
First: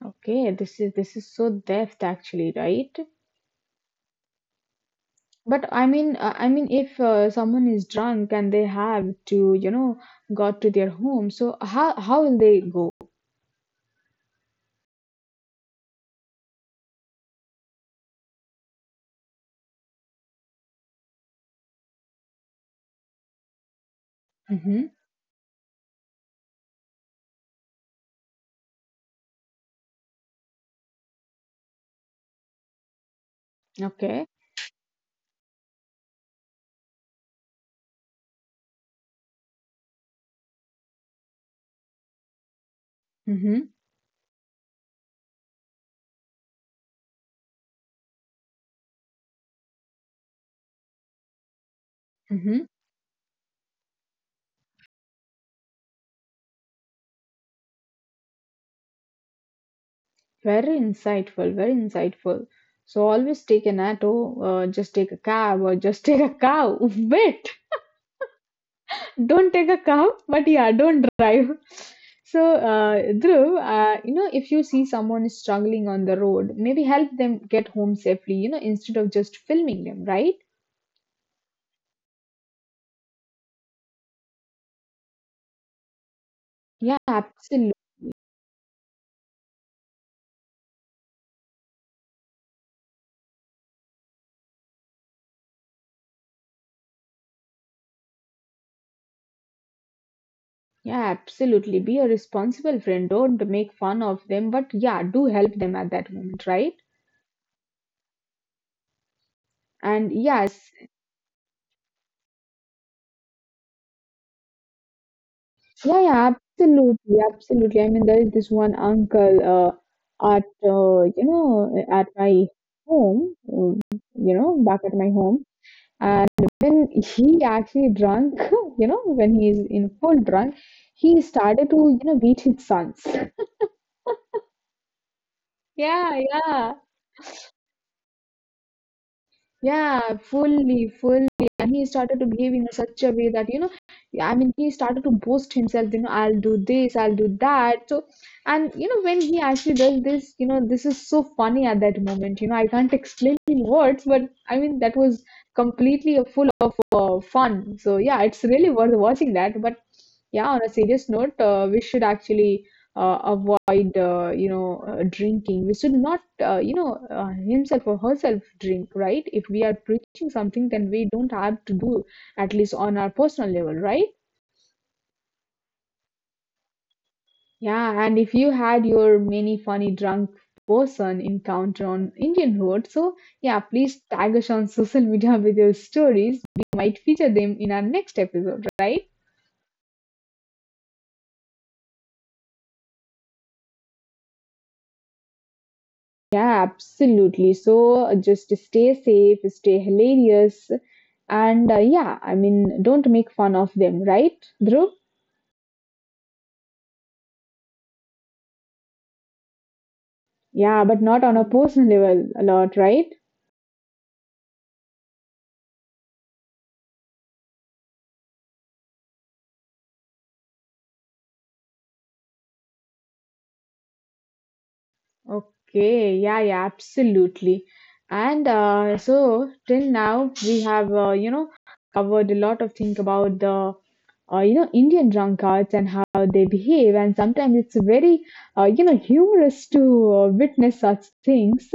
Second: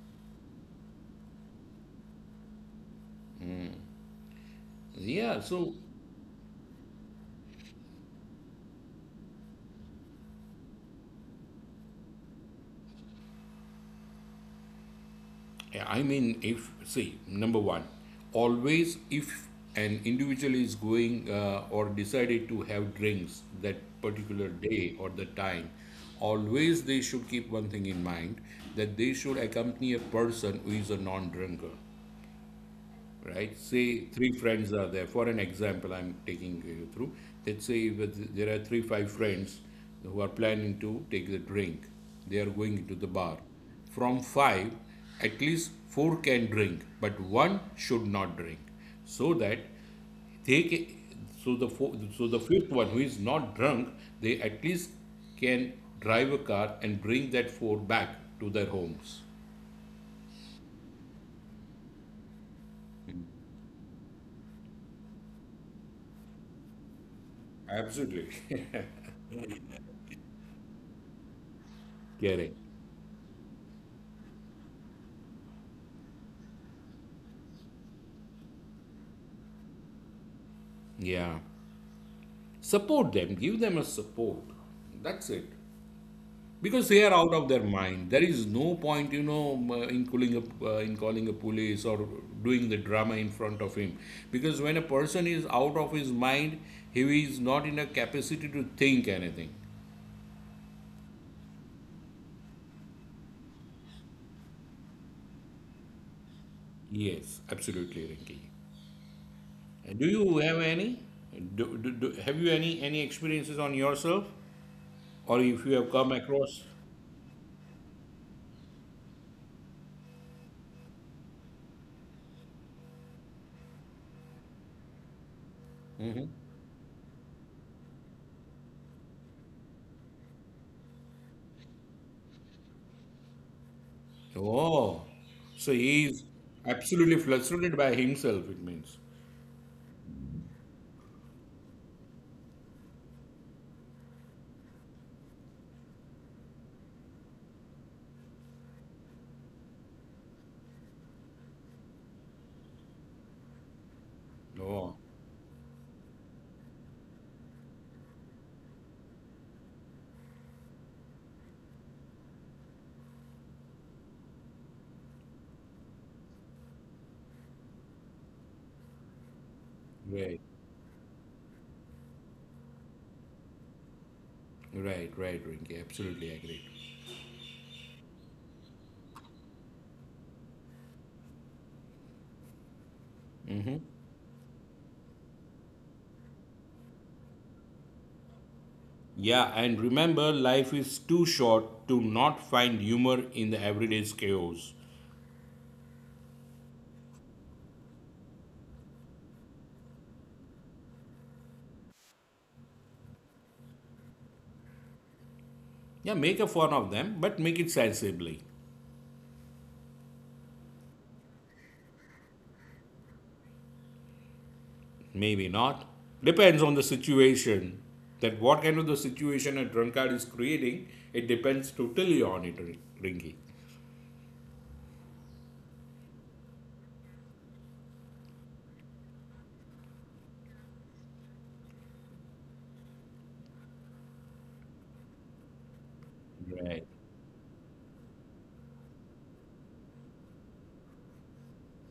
S1: Okay, this is so deft actually, right?
S2: Yeah,
S1: But
S2: so
S1: I mean, if someone is drunk and they have to, you know, got to their home, so how will they go?
S2: yeah, I mean, if see, number one, always if an individual is going or decided to have drinks that particular day
S1: Mm-hmm.
S2: or the time, always they should keep one thing in mind that they should accompany a person who is a non-drinker, right? Say
S1: Okay.
S2: three friends are there. For an example, I'm taking you through. Let's say there are five friends who are planning to take the drink. They are going to the bar.
S1: Mm-hmm.
S2: From five, at least four can drink, but one should not drink, so that they can, so the four, so the
S1: Mm-hmm.
S2: fifth one who is not drunk, they at least can drive a car and bring that four back to their homes.
S1: Very insightful. Very insightful. So always take an auto, just take a cab, or just take a cow. Wait.
S2: Absolutely.
S1: Don't take a car, but yeah, don't drive. So
S2: Correct.
S1: Dhruv, you know, if you see someone struggling on the road, maybe help them get home safely, you know, instead of just filming them, right?
S2: Yeah. Support them, give them a support. That's it. Because
S1: Yeah,
S2: they are out of their
S1: absolutely.
S2: mind. There is no point, in calling a police or doing the drama in front of him. Because when a person is out of his mind, he is not in a capacity to think anything.
S1: Yeah, absolutely. Be a responsible friend, don't make fun of them, but yeah, do help them at that moment, right?
S2: Yes, absolutely, Rinki. And do
S1: And
S2: you have
S1: yes.
S2: any? Have you any experiences on yourself, or if you have
S1: Yeah,
S2: come
S1: yeah,
S2: across?
S1: absolutely, absolutely. I mean, there is this one uncle at you know, at my home, um, you know, back at my home. And when he actually drunk, you know, when he is in full drunk, he started to, you know, beat his sons.
S2: Oh, so he is
S1: Yeah, yeah.
S2: absolutely frustrated by himself. It means.
S1: Yeah, fully, fully. And he started to behave in such a way that, you know, I mean, he started to boast himself, you know, I'll do this, I'll do that. So, and, you know, when he actually does this, you know, this is so funny at that moment. You know, I can't explain in words, but I
S2: Oh,
S1: mean, that was completely a full of fun. So, yeah, it's really worth watching that. But yeah, on a serious note, we should actually avoid you know drinking. We should not you know himself or herself drink, right? If we are
S2: right,
S1: preaching something, then we don't have to do, at least on our personal level, right?
S2: right, Rinki. Absolutely agree.
S1: Yeah, and if you had your many funny drunk person encounter on Indian road, so yeah, please tag us on social media with your stories, we might feature them in our next episode, right?
S2: Yeah, and remember, life is too short to not find humor in the everyday's chaos.
S1: Yeah, absolutely. So just stay safe, stay hilarious, and yeah, I mean, don't make fun of them, right, Dhruv?
S2: Yeah, make a fun of them, but make it sensibly.
S1: Yeah, but not on a personal level a lot, right?
S2: Maybe not. Depends on the situation. That what kind of the situation a drunkard is creating, it depends totally on it, Rinki.
S1: Okay, yeah, yeah, absolutely. And so till now we have, you know, covered a lot of things about the you know, Indian drunkards and how they
S2: Right.
S1: behave. And sometimes it's very, you know, humorous to witness such things.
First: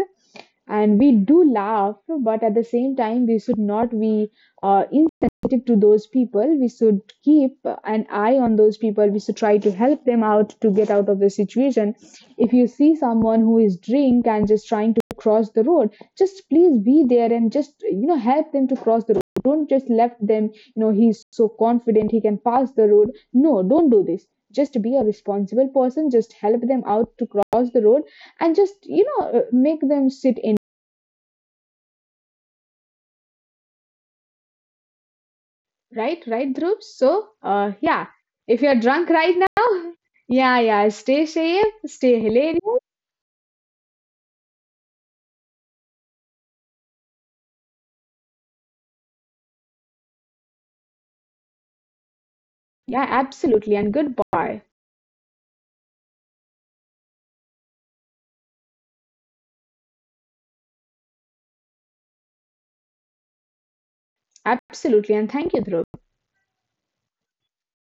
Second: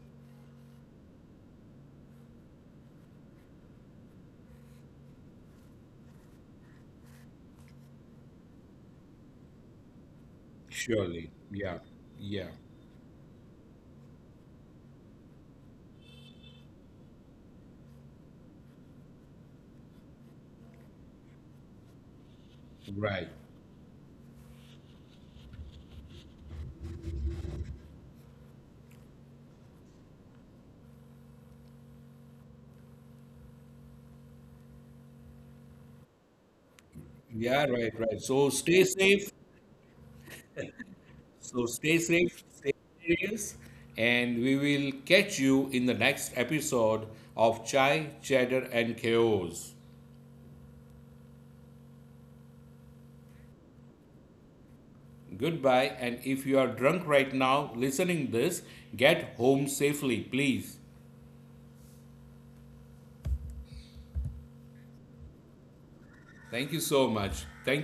S1: And we do laugh, but at the same time, we should not be insensitive to those people. We should keep an eye on those people. We should try to help them out to get out of the
S2: Surely. Yeah.
S1: situation.
S2: Yeah.
S1: If you see someone who is drink and just trying to cross the road, just please be there and just you know, help them to cross the road. Don't just left them, you know, he's so confident he can pass the road,
S2: Right.
S1: no, don't do this. Just be a responsible person, just help them out to cross the road, and just you know, make them sit in. Right, right, Dhruv, so
S2: Yeah,
S1: yeah,
S2: right.
S1: if you're drunk right now yeah, yeah, stay
S2: So
S1: safe,
S2: stay
S1: stay
S2: safe, stay
S1: hilarious.
S2: serious, and we will catch you in the next episode of Chai, Chatter, and Chaos.
S1: Yeah, absolutely, and goodbye.
S2: Goodbye, and if you are drunk right now listening this, get home safely, please.
S1: Absolutely, and thank you, Dhruv.
S2: Thank you so much. Thank